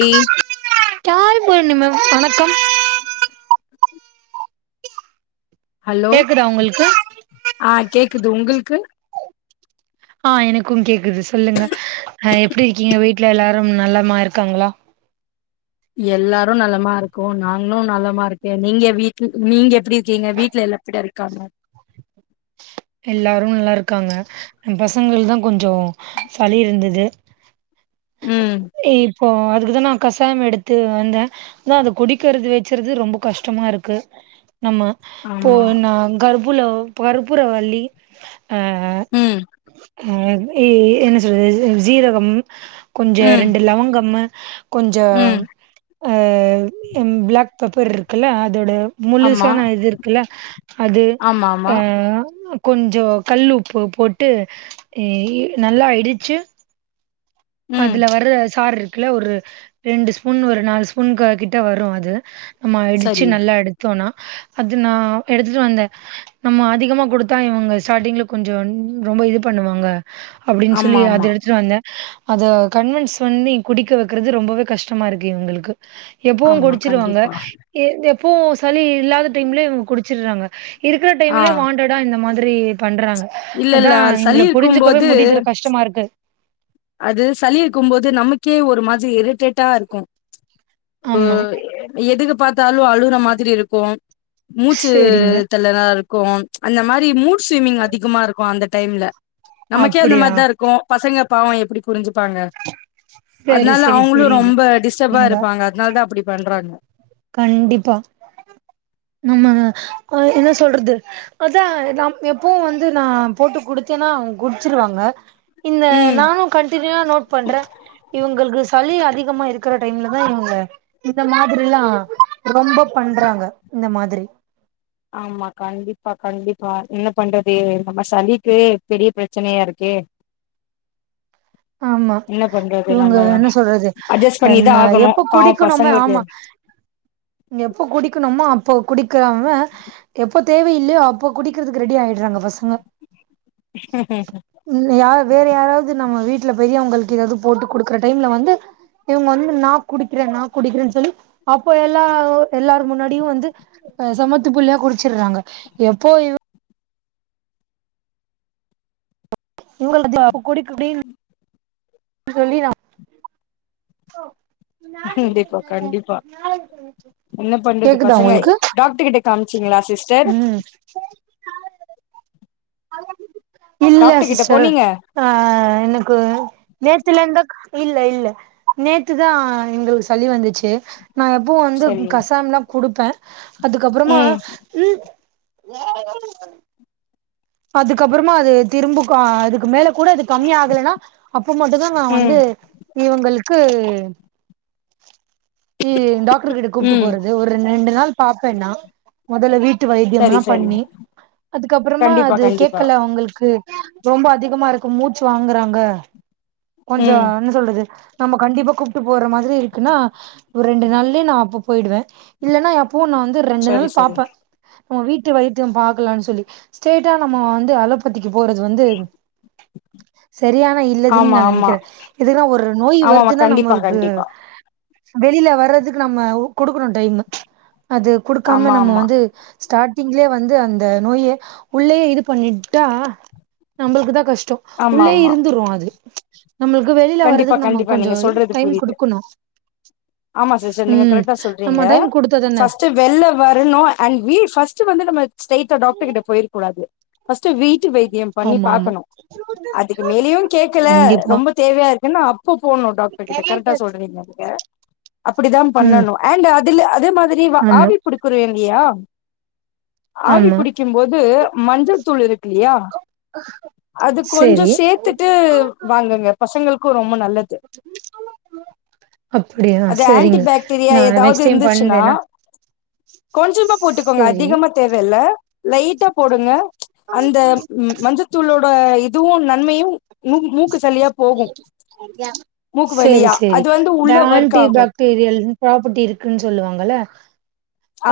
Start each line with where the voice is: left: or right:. left: ழி
right: கால் பண்ணுமா வணக்கம்
left: ஹலோ
right: கேக்குதா உங்களுக்கு
left: ஆ கேக்குது உங்களுக்கு
right: ஆ எனக்கு கேக்குது சொல்லுங்க ஆ எப்டி இருக்கீங்க வீட்டுல எல்லாரும் நல்லமா இருக்காங்களா
left: எல்லாரு நல்லமா இருக்கு நாங்களு நல்லமா இருக்கே நீங்க வீட்டுல் நீங்க எப்டி இருக்கீங்க வீட்ல எல்லா எப்படி இருக்காங்க
right: எல்லாரு நல்லா இருக்காங்க எ பசங்களுக்கு தா கொஞ்சோ சளி இருந்தது
left: ம்
right: இப்போ அதுக்குதா நா கசாயம் எடுத்து வந்தே அதா அத குடிக்கருது வச்சுறது ரொம்ப கஷ்டமா இருக்கு நம்ம போ
left: ஆமா
right: நா கர்ப்புலோ கர்புரொ வள்ளி ஆ
left: ம்
right: அ ஆ எ என்ன சொல்றது சீரகம் கொஞ்ச
left: ம்
right: ரெண்டு லவங்கம்மு கொஞ்சோ
left: ம்
right: ஆ ம் பிளாக் பேப்பர் இருக்குல்ல அதோட
left: ஆமா
right: முலுசான இது இருக்குல்ல அது
left: ஆமா ஆமா
right: ஆ கொஞ்சொ கல் உப்பு போட்டு இ இ நல்லா இடிச்சு
left: ம்
right: அதுல வர்ற சார் இருக்குல்ல ஒரு ரெண்டு ஸ்பூன் ஒரு நாலு ஸ்பூன் க கிட்ட வர்ரு அது நம்மா இடிச்சு
left: சரி
right: நல்லா எடுத்தோனா அது நா எடுத்துட்டு வந்த நம்ம அதிகமா கொடுத்தா இவங்க ஸ்டார்டிங்ல கொஞ்ச ன் ரொம்ப இது பண்ணுவாங்க அப்டின் சொல்லி
left: ஆமா
right: அத
left: ஆமா
right: எடுத்துட்டு வந்தே அத கன்வென்ஸ் பண்ணி குடிக்க வெக்கறது ரொம்பவே கஷ்டமா இருக்கு இவங்களுக்கு எப்பவுமன
left: ஆமா
right: குடிச்சிருவாங்க
left: கண்டிப்பா
right: எ எப்பவு சளி இல்லாத டைம்ல இவுங்க குடிச்சிட்றாங்க இருக்குற
left: ஆ
right: டைம்ல வாண்டடா இந்த மாதிரி பண்றாங்க
left: இல்ல
right: அதா
left: இல்ல சளி
right: இவங்கள புரிஞ்சுக்கவே
left: இருக்கும்போது
right: முடியுதுற கஷ்டமா இருக்கு
left: அது சளி இருக்கும்போது நமக்கே ஒரு மாதி இரிட்டேட்டா இருக்கு
right: ஆமா.
left: ம் எதுக்கு பாத்தாலு அழுற மாதிரி இருக்கு மூச்சு
right: சரிங்க.
left: தெர்லனா இருக்கு அந்த மாரி முடீ ஸ்வ்விமிங் அதிகமா இருக்கு அந்த டைம்ல நமக்கே அந்த
right: அப்டியா?
left: மாரிதா இருக்கு பசங்க பாவோ எப்டி புரிஞ்சுப்பாங்க
right: சரி,
left: அதுனால
right: சரி
left: அவங்களு
right: புரியுது.
left: ரொம்ப டிஸ்டபா
right: ங்க
left: இருப்பாங்க அதுனால தா அப்டி பண்றாங்க
right: கண்டிப்பா நாம ஒ என்ன சொல்றது அதா நம் எப்பவு வந்து நா போட்டு குடுத்தேன்னா அவ குடிச்சிருவாங்க இந்த
left: ம்.
right: நானு கன்டினியுவா நோட் பண்றே இவங்களுக்கு சளி அதிகமா இருக்குற டைம்ல தா இவங்க இந்த மாதிரிலா ரொம்ப பண்றாங்க இந்த மாதிரி
left: ஆமா கண்டிப்பா கண்டிப்பா என்ன பண்றது நம்ம சளிக்கு பெரிய பிரச்சனையா இருக்கே
right: [unintelligible] ஆமா
left: என்ன பண்றது
right: இவங்க
left: நம்ம
right: என்ன சொல்றது
left: அட்ஜஸ்ட்
right: அ
left: பண்ணிதான்
right: நா
left: ஆகணும்.
right: எப்ப
left: பாவம்
right: குடிக்கணுமோ
left: பசங்களுக்கு
right: ஆமா எப்போ குடிக்கணுமோ அப்போ குடிக்காங்க எப்போ தேவை இல்லையோ அப்போ குடிக்கிறதுக்கு ரெடி ஆயிடுறாங்க பசங்க
left: [unintelligible]
right: இல்லயா வேற யாராவது நம்ம வீட்டு்ல பெரியவங்களுக்கு எதாவது போட்டு குடுக்குற டைம்ல வந்து இவங்க வந்து நா குடிக்கிறே நா குடிக்கிறேன் சொல்லி அப்போ எல்லா எல்லாரு முன்னாடியு வந்து சமத்து புள்ளயா குடிச்சுடுறாங்க எப்போ இவ இவங்களுக்கு பா குடி குடின் சொல்லிறா ஓ நான்
left: கண்டிப்பா கண்டிப்பா. என்ன பண்றது பசங்க டாக்டர் கிட்ட காமிச்சீங்களா சிஸ்டர்
right: இல்லயா
left: டாக்டர் கிட்ட
right: சிஸ்டர்
left: போனீங்க?
right: ஆ எனக்கு நேத்துலர்ந்து இல்ல இல்ல நேத்துதா எங்களுக்கு சளி வந்துச்சு நா எப்பவு வந்து
left: சரி
right: கசாம்ல்லா குடுப்பே அதுக்கப்பறமா
left: ம்
right: உம் அதுக்கப்பறமா அது திரும்ப அதுக்கு மேல கூட அது கம்மி ஆகலன்னா அப்போ மட்டுதா நா வந்து
left: ம்
right: இவங்களுக்கு இ டாக்டர் கிட்ட கூப்ட்டு
left: ம்
right: போறது ஒரு ரெண்டு நாள் பாப்பே நா மொதல்ல வீட்டு
left: சரி
right: வைத்தியல்லா
left: சரி.
right: பண்ணி அதுக்கப்பறமா
left: கண்டிப்பா
right: அது
left: கண்டிப்பா.
right: கேக்கல அவங்களுக்கு ரொம்ப அதிகமா இருக்கு மூச்சு வாங்குறாங்க கொஞ்ச
left: ம்
right: என்ன சொல்றது நம்ம கண்டிப்பா கூப்ட்டு போற மாதிரி இருக்குன்னா ஒரு ரெண்டு நாள்லயே நா அப்ப போயிடுவே இல்லன்னா இப்போ நா வந்து ரெண்டு
left: சரி
right: நாள்
left: சரி.
right: பாப்பே வீட்டு வைத்தியம் பாக்கலான் சொல்லி ஸ்டேட் ட்டா நம்ம வந்து அலப்பத்திக்கு போறது வந்து சரியானா இல்லதுன்
left: ஆமா
right: நான்
left: ஆமா.
right: நினைக்கிறே இதுல ஒரு நோய்
left: ஆமாமா
right: வருதுன்னா
left: கண்டிப்பா
right: நம்மளுக்கு
left: கண்டிப்பா.
right: வெளில வர்றதுக்கு நம்ம குடுக்கணு டைமு அது குடுக்காம
left: ஆமா
right: நம்ம
left: ஆமா
right: வந்து ஸ்டார்ட்டிங்லயே வந்து அந்த நோய உள்ளேயே இது பண்ணிட்டா நம்மளுக்குதா கஷ்ட
left: ஆமா
right: உள்ளேயே
left: ஆமா
right: இருந்துரு அது நம்மளுக்கு வெளில
left: கண்டிப்பா
right: வர்றதுக்கு நம்ம
left: கண்டிப்பா
right: கொஞ்சோ
left: நீங்க சொல்றது
right: டைம்
left: புரியுது
right: குடுக்கணு
left: ஆமா சிஸ்டர்
right: உம் நம்ம டைம் குடுத்தா தான
left: வெளில வரணு அண்ட் வி ஃபர்ஸ்டட் வந்து நம்ம ஸ்ரெய்ட்டா டாக்டர் கிட்ட போயிருக்க கூடாது ஃபர்ஸ்ட் வீட்டு வைத்தியம் பண்ணி
right: ஆமா ஆமா
left: பாக்கணு அதுக்கு மேலயு கேக்கல
right: கண்டிப்பா
left: ரொம்ப தேவையா இருக்குன் அப்ப போகணு டாக்டர் கிட்ட கரெக்டா சொல்றீங்க நீங்க அப்படிதா
right: ம்
left: பண்ணணு அண்ட் அதுல அதே மாதிரி
right: ஆமா
left: ஆவி புடிக்குற இல்லியா ஆவி
right: ஆமா
left: புடிக்கும் போது மஞ்சள் தூள் இருக்குல்லயா அது கொஞ்சோ
right: சேரி
left: சேத்துட்டு வாங்குங்க பசங்களுக்கு ரொம்ப நல்லது
right: அப்படியா
left: அது ஆன்டி
right: சரிங்க
left: பாக்டீரியா
right: நா
left: ஏதாவது
right: நெக்ஸ்ட் டைம்
left: இருந்துச்சுன்னா
right: பண்ற நா
left: கொஞ்சமா போட்டுக்கோங்க அதிகமா தேவையில்ல லைட்டா போடுங்க அந்த மஞ்சத்தூளோட இதுவு நன்மையு மூக்கு சளியா போகு மூக்கு
right: சரி
left: வழியா
right: சரி
left: அது வந்து உள்ள
right: த
left: ஒர்க்
right: ஆண்டி
left: ஆகு
right: பக் பெரிய அளவில் ப்ராப்பர்ட்டி இருக்குன் சொல்லுவாங்க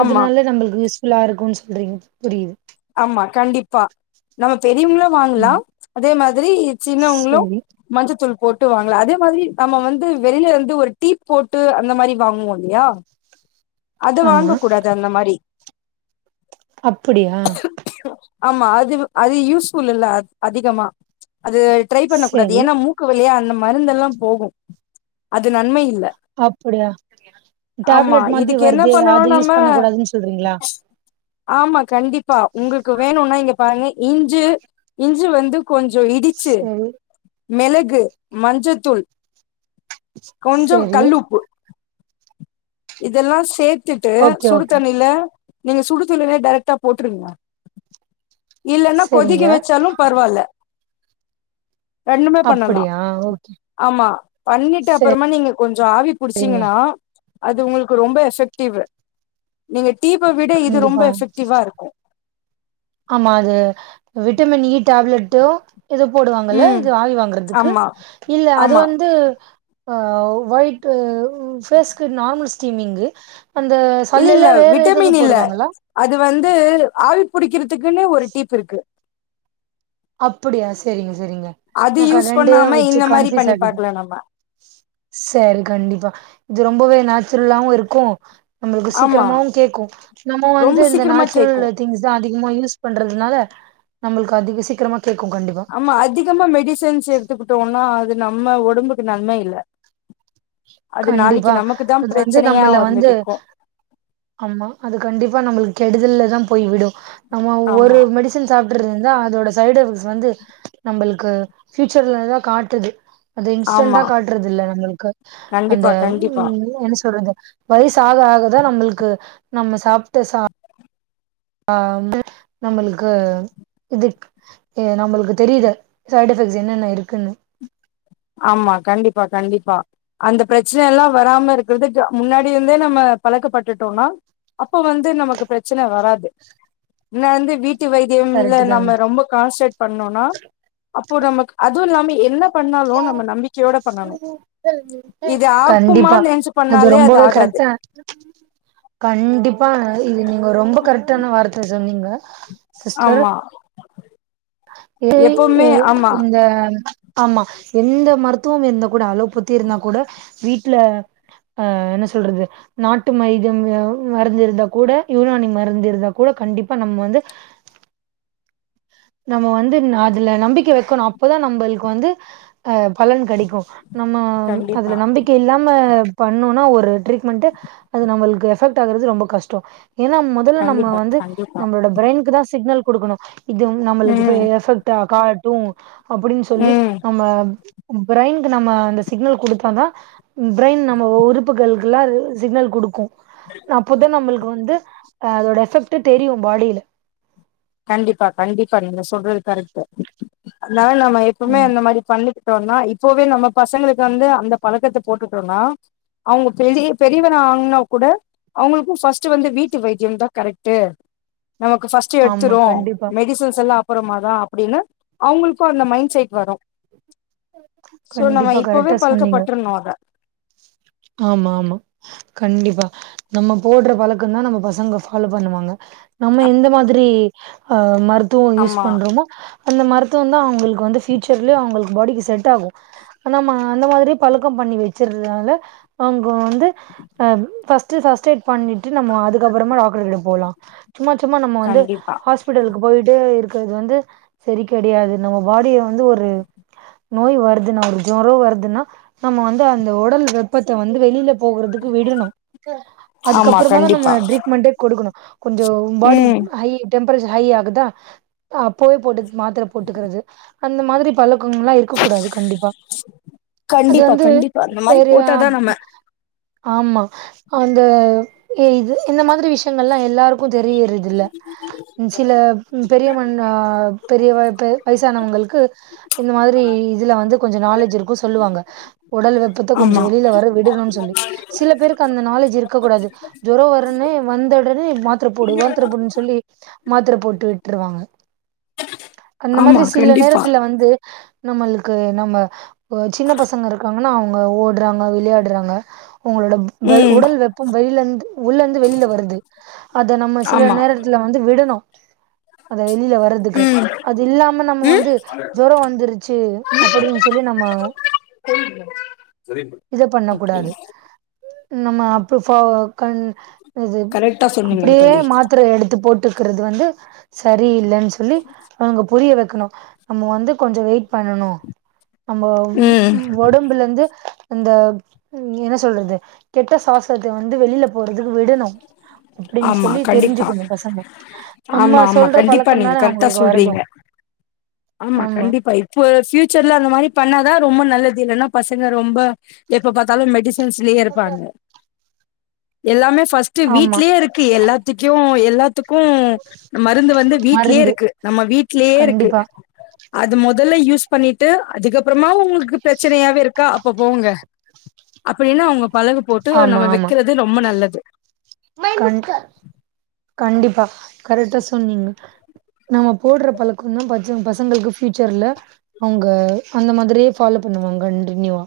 left: ஆமா
right: அதனால நம்மளுக்கு எல்லாருக்கும் ன் சொல்ரீங்க புரியுது
left: ஆமா கண்டிப்பா நம்ம பெரியவங்களு வாங்கலா,
right: ம்
left: அதே மாதிரி சின்னவங்களு
right: சேரி
left: மஞ்சத்தூள் போட்டு வாங்கலா அதே மாதிரி நம்ம வந்து வெளில இருந்து ஒரு டீப் போட்டு அந்த மாரி வாங்குவோ இல்லயா. அது
right: ஆமா
left: வாங்க கூடாது அந்த மாரி.
right: அப்படியா
left: ஆமா அது அது யூஸ் ஃபுல் இல்ல அதிகமா அது ட்ரை பண்ண கூடாது
right: சேரி
left: ஏன்னா மூக்கு வழியா அந்த மருந்தெல்லா போகு அது நன்ம இல்ல
right: அப்படியா
left: ஆமா
right: டேப்லெட் மாதிரி
left: இதுக்கு என்ன
right: வருது
left: பண்ணணும்
right: அது
left: நம்ம
right: யூஸ் பண்ண கூடாதுன் சொல்றீங்களா
left: ஆமா கண்டிப்பா உங்களுக்கு வேணுனா இங்க பாருங்க இஞ்சு இஞ்சு வந்து கொஞ்சோ இடிச்சு
right: சேரி
left: மெளகு மஞ்சத்தூள் கொஞ்சோ
right: சேரி
left: கல்லுப்பு இதெல்லா சேத்துட்டு
right: ஓகே
left: சுடு
right: ஓகே
left: தண்ணில நீங்க சுடு தண்ணிலே டைரெக்ட்டா போட்டுருங்க இல்லனா கொதிக்க
right: சேரிங்க
left: வச்சாலு பரவால்ல ரெண்டுமே பண்ணலா
right: அப்படியா ஓகே
left: ஆமா பண்ணிட்டு அப்பறமா நீங்க கொஞ்சோ ஆவி
right: சேரிங்க
left: புடிச்சீங்கன்னா அது உங்களுக்கு ரொம்ப எஃபெக்டிவ் நீங்க டீப்ப விட இது ரொம்ப
right: கண்டிப்பா
left: எஃபெக்டிவா இருக்கூ
right: ஆமா அது விட்டமின் இ டேப்லெட்டு இது போடுவாங்கல்ல
left: ம்
right: இது ஆவி வாங்கறதுக்கு
left: ஆமா
right: இல்ல அது
left: ஆமா
right: வந்து ஆ வைட் ஃபேஸ்க்கு நார்மல் ஸ்டீமிங்கு அந்த
left: இல்ல
right: சல்லுல
left: இல்ல
right: வேற எதெதோ
left: விட்டமின் இல்ல
right: போடுவாங்கல
left: அது வந்து ஆவி புடிக்கிறதுக்குன்னு ஒரு டீப் இருக்கு
right: அப்பிடியா செரிங்க செரிங்க
left: அது
right: நா க
left: யூஸ்
right: ரெண்டயு
left: பண்ணாம
right: வச்சு
left: இந்த மாரி
right: கன்ஃபியூஸ்
left: பண்ணி
right: ஆகிட்டே
left: பாக்கலா நம்ம
right: செரி கண்டிப்பா இது ரொம்பவே நேச்சுரல்லாவு இருக்கூ நம்ளுக்கு
left: ஆமா
right: சீக்கிரமாவு கேக்கூ நம்ம வந்து
left: ரொம்ப
right: இந்த
left: சீக்கிரமா கேக்கு
right: நேச்சுரல் திங்ஸ் தா அதிகமா யூஸ் பண்றதுனால நம்ளுக்கு அதிக சீக்கிரமா கேக்கூ கண்டிப்பா
left: ம்ம அதிகமா மெடிசன்ஸ் எடுத்துக்கிட்டோனா அது நம்ம ஒடம்புக்கு நன்ம இல்லை
right: கண்டிப்பா
left: தா
right: இது வந்து
left: பிரச்சனையா
right: நம்மள வந்து
left: நிக்கு
right: ஆமா அது கண்டிப்பா நம்மளுக்கு கெடுதல தா போய் விடு நம்ம ஒரு
left: ஆமா
right: மெடிஸ் சன் சாப்ட்டுருந்தா அதோட சைடு எஃபெக்ட்ஸ் வந்து நம்மளுக்கு பியூச்சர்லதா காட்டுது அது இன்ஸ்டன்டா
left: ஆமா
right: காட்டுறது இல்ல நம்மளுக்கு அந்த
left: கண்டிப்பா கண்டிப்பா
right: என்ன சொல்றது வயசு ஆக ஆக தா நம்மளுக்கு நம்ம சாப்ட்ட சா ஆ வந்து நம்மளுக்கு இது நம்மளுக்கு தெரியுது சைட் எஃபெக்ட்ஸ் என்னென்ன இருக்குன்னு
left: ஆமா கண்டிப்பா கண்டிப்பா அந்த ப்ரச்சன எல்லா வராம இருக்கிறதுக் முன்னாடிலேந்தே நம்ம பழக்கப்பட்டுட்டோனா அப்ப வந்து நமக்கு ப்ரச்சன வராது இன்னாந்து வீட் ட்டு வைத்தியம்ல
right: கரெக்ட் தாங்க
left: நம்ம ரொம்ப கான்ஸ்ரேட் பண்ணோனா அப்போ நமக் அதுவு இல்லாமே என்ன பண்ணாலு நம்ம நம்பிக்கையோட பண்ணணு இது
right: கண்டிப்பா
left: ஆகுமான்னு நெனச்சு
right: அது
left: பண்ணாலே
right: ரொம்பவே
left: ஆகாது
right: கரெக்டா கண்டிப்பா இது நீங்க ரொம்ப கரெக்டான வார்த்த சொன்னீங்க சிஸ்டர்
left: ஆமா
right: ஏ
left: எப்பவுமே
right: இவ்
left: ஆமா
right: இந்த ஆமா எந்த மருத்துவமம் இருந்தா கூட அல்லோபதி இருந்தா கூட வீட்ல ஆ என்ன சொல்றது நாட்டு மைதியம் மருந்து இருந்தா கூட யுனானி மருந்து இருந்தா கூட கண்டிப்பா நம்ம வந்து நம்ம வந்து அதுல நம்பிக்க வெக்கணு அப்பதா நம்மளுக்கு வந்து ஆ பலன் கெடைக்கூ நம்ம அதுல
left: கண்டிப்பா
right: நம்பிக்க இல்லாம பண்ணோனா ஒரு ட்ரீட்மெண்ட்டு அது நம்மளுக்கு எஃபெக்ட் ஆவ்றது ரொம்ப கஷ்டோ ஏனா முன் தல நம்ம
left: கண்டிப்பா
right: வந்து
left: கண்டிப்பா
right: நம்மளோட பிரெய்னுக்கு தா சிக்னல் குடுக்கணு இது நம்மளுக்கு இது
left: ம்
right: எஃபெக்டா காட் டூ அப்டின் சொல்லி
left: ம்
right: நம்ம பிரைன்கு நம்ம அந்த சிக்னல் குடுத்தா தா பிரெயின் நம்ம உறுப்புகள்குல்லா சிக்னல் குடுக்கூ அப்போத நம்மளுக்கு வந்து அதோட எஃபெக்ட்டு தெரியு பாடிலே
left: கண்டிப்பா கண்டிப்பா நீங்க சொல்றது கரெக்ட்டு அத்னால நம்ம எப்புமே
right: ம்
left: அந்த மாரி பண்ணிட் டு வந்தா இப்பவே நம்ம பசங்களுக்கு வந்து அந்த பழக்கத்த போட்டுட்டோனா அவங்க பெரிய பெரியவனா ஆங்னா கூட அவங்களுக்கூ ஃபஸ்ட்டு வந்து வீட்டு வைத்தியம் தா கரெக்ட்டு நமக்கு ஃபஸ்ட்
right: ஆமா
left: த்றோ
right: கண்டிப்பா
left: மெடிசன்ஸ்லா அப்றமா தா அப்டினு அவுங்களுக்கூ அந்த மைண்ட செட் வரு சோ நம்ம
right: கண்டிப்பா
left: இப்பவே
right: கரெக்டா சொன்னீங்க
left: பழக்கப்பட்டுர்ணூ அத
right: ஆமா ஆமா கண்டிப்பா நம்ம போட்ற பழக்கந்தா நம்ம பசங்க ஃபாலோ பண்ணுவாங்க நம்ம எந்த மாதிரி ஆ மருத்துவ யூஸ்
left: ஆமா
right: பண்றோமோ அந்த மருத்துவந்தா அவுங்களுக்கு வந்து ஃபியூசர்லயு அவுங்களுக்கு பாடிக்கு செட் ஆகு நம்ம அந்த மாதிரி பழக்கம் பண்ணி வச்சிரதுனால அவுங்க வந்து அ ஃபஸ்ட்டு ஃபஸ்ட்டைட் பண்ணிட்டு நம்ம அதுக்கப்புறமா டாக்டர்கிட்ட போலா சும்மா சும்மா நம்ம வந்து
left: கண்டிப்பா
right: ஹாஸ் பிட்டலுக்கு போயிட்டே இருக்கிறது வந்து சரி கெடையாது நம்ம பாடிய வந்து ஒரு நோய் வருதுனா ஜொரோ வருதுன்னா நம்ம வந்து அந்த உடல் வெப் ப்பத்த வந்து வெளில போகறதுக்கு விடணு
left: ஆமா
right: அதுக்கப்புறமாதா நம்ம
left: கண்டிப்பா
right: ட்ரீட்மென்ட்டே கொடுக்கணு கொஞ்ஜோ பாடி
left: ம்
right: ஹை டெம்பரேச்சர் ஹை ஆகுதா அ அப்போவே போட்டு மாத்தர போட்டுக்கிறது அந்த மாதிரி பல அம்லா இருக்கக்கூடாது கண்டிப்பா அது
left: கண்டிப்பா
right: வந்து
left: கண்டிப்பா அந்த மாரி
right: பெரியா
left: போட்டாதா நம்ம
right: ஆமா அந்த இஇது இந்த மாதிரி விஷயங்கள்லா எல்லாருக்கு தெரியுறது இல்ல சில பெரிய மண் ஆ பெரிய பெ வயசானவங்களுக்கு இந்த மாதிரி இதுல வந்து கொஞ்ச நாலேஜ் இருக்கு சொல்லுவாங்க உடல் வெப்பத்த கொஞ்ச
left: ஆமா
right: வெளில வர விடணுனு சொல்லி சில பேருக்கு அந்த நாலேஜ் இருக்கக் கூடாது ஜோரோ வரனே வந்தோடனே மாத்தர போடு மாத்தர போடுன்னு சொல்லி மாத்தர போட்டு விட்டுருவாங்க அந்த
left: ஆமா
right: மாதிரி சில
left: கண்டிப்பா
right: நேரத்துல வந்து நம்மளுக்கு நம்ம அ சின்ன பசங்க இருக்காங்கன்னா அவுங்க ஓடுறாங் க விளையாடுறாங்க உங்களோட வெல்
left: ம்
right: உடல் வெப்பம் வெளிலந்து உள்ளந்து வெளில வருது அத நம்ம சில
left: ஆமா
right: நேர த்துல வந்து விடணு அத வெளில வ ரதுக்கு
left: ம்
right: அது இல்லாம நம்ம
left: ம்
right: வந்து ஜொரோ வந்துருச்சு அப்படின்னு சொல்லி நம்ம
left: [inaudible]
right: இத பண்ண
left: ஓகே
right: கூடாது நம்ம அப்ப ஃபா கண் இது
left: கரெக்டா சொன்னீங்க
right: அப்படியே
left: தோழி
right: மாத்தரைய எடுத்து போட் ட்டுக்கிறது வந்து சரி இல்லன்னு சொல்லி அவுங்க புரிய வெக்கணு நம்ம வந்து கொஞ்ச வெயிட் பண்ணணு நம்ம
left: ம்
right: ஒடம்புலந்து அந்த என்ன சொல்றது கெட்ட சுவாசத்த வந்து வெளில போறதுக்கு விடணு அப்டின்னு
left: ஆமா
right: சொல்லி
left: கண்டிப்பா
right: தெரிஞ்சுக்கணு பசங்க
left: ஆமா
right: நம்ம
left: ஆமா
right: சொல்ற
left: கண்டிப்பா நீங்க
right: பழக்கந்தான
left: கரெக்டா
right: அவுங்களுக்கு வருது
left: சொல்றீங்க ஆமா கண்டிப்பா இப்போ ஃபியூச்சர்ல அந்த மாரி பண்ணாதா ரொம்ப நல்லது இல்லன்னா பசங்க ரொம்ப எப்ப பாத்தாலு மெடிசன்ஸ்லயே இருப்பாங்க எல்லாமே ஃபஸ்ட்டு
right: ஆமா
left: வீட்லயே இரு க்கு எல்லாத்திக்யு எல்லா த்துக்கு மருந்து வந்து வீட்லயே
right: மருந்து
left: இருக்கு நம்ம வீட்லயே இருக்கு
right: கண்டிப்பா
left: அது மொதல்ல யூஸ் பண்ணிட்டு அதுக்கப்பறமாவு உங்களுக்கு பிரச்சனையாவே இருக்கா அப்ப போங்க அப்படின்னு அவுங்க பழகு போட்டு
right: ஆமா
left: நம்ம
right: ஆமா
left: வெக்குறது ரொம்ப நல்லது
right: கண் கண்டிப்பா கரெக்டா சொன்னீங்க நம்ம போடுற பழக்கந்தா பச பசங்களுக்கு ஃபியூச்சர்ல அவுங்க அந்த மாதிரியே ஃபாலோ பண்ணுவாங் கண்டினியூவா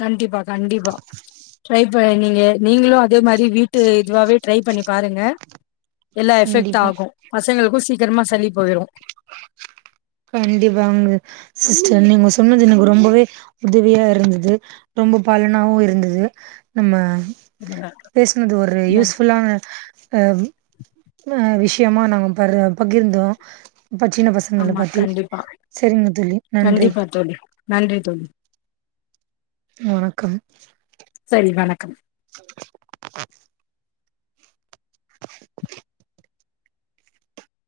left: கண்டிபா கண்டிபா ட்ரைப்ப நீங்க நீங்களு அதே மாரி வீட்டு இதுவாவே ட்ரைப் பண்ணி பாருங்க எல்லா எஃபெக்ட்
right: கண்டிப்பா
left: ஆகு பசங்களுக்கு சீக்ரமா சளி போயிரு
right: கண்டிபாங்க சிஸ்டர் நீங்க சொன்னது எனக்கு ரொம்பவே உதவியா இருந்தது ரொம்ப பலனாவு இருந்தது நம்ம
left: என்ன
right: பேசினது ஒரு யூஸ்ஃபுல்லா அ ஆ விஷயமா நாங்க பர பகிர்ந்தோ இப்ப சின்ன பசங்கள
left: ஆமா
right: பா ரி
left: கண்டிப்பா
right: சரிங்க தோழி நன்றி
left: கண்டிப்பா தோழி நன்றி தோழி
right: வணக்கம்
left: சரி வணக்கம்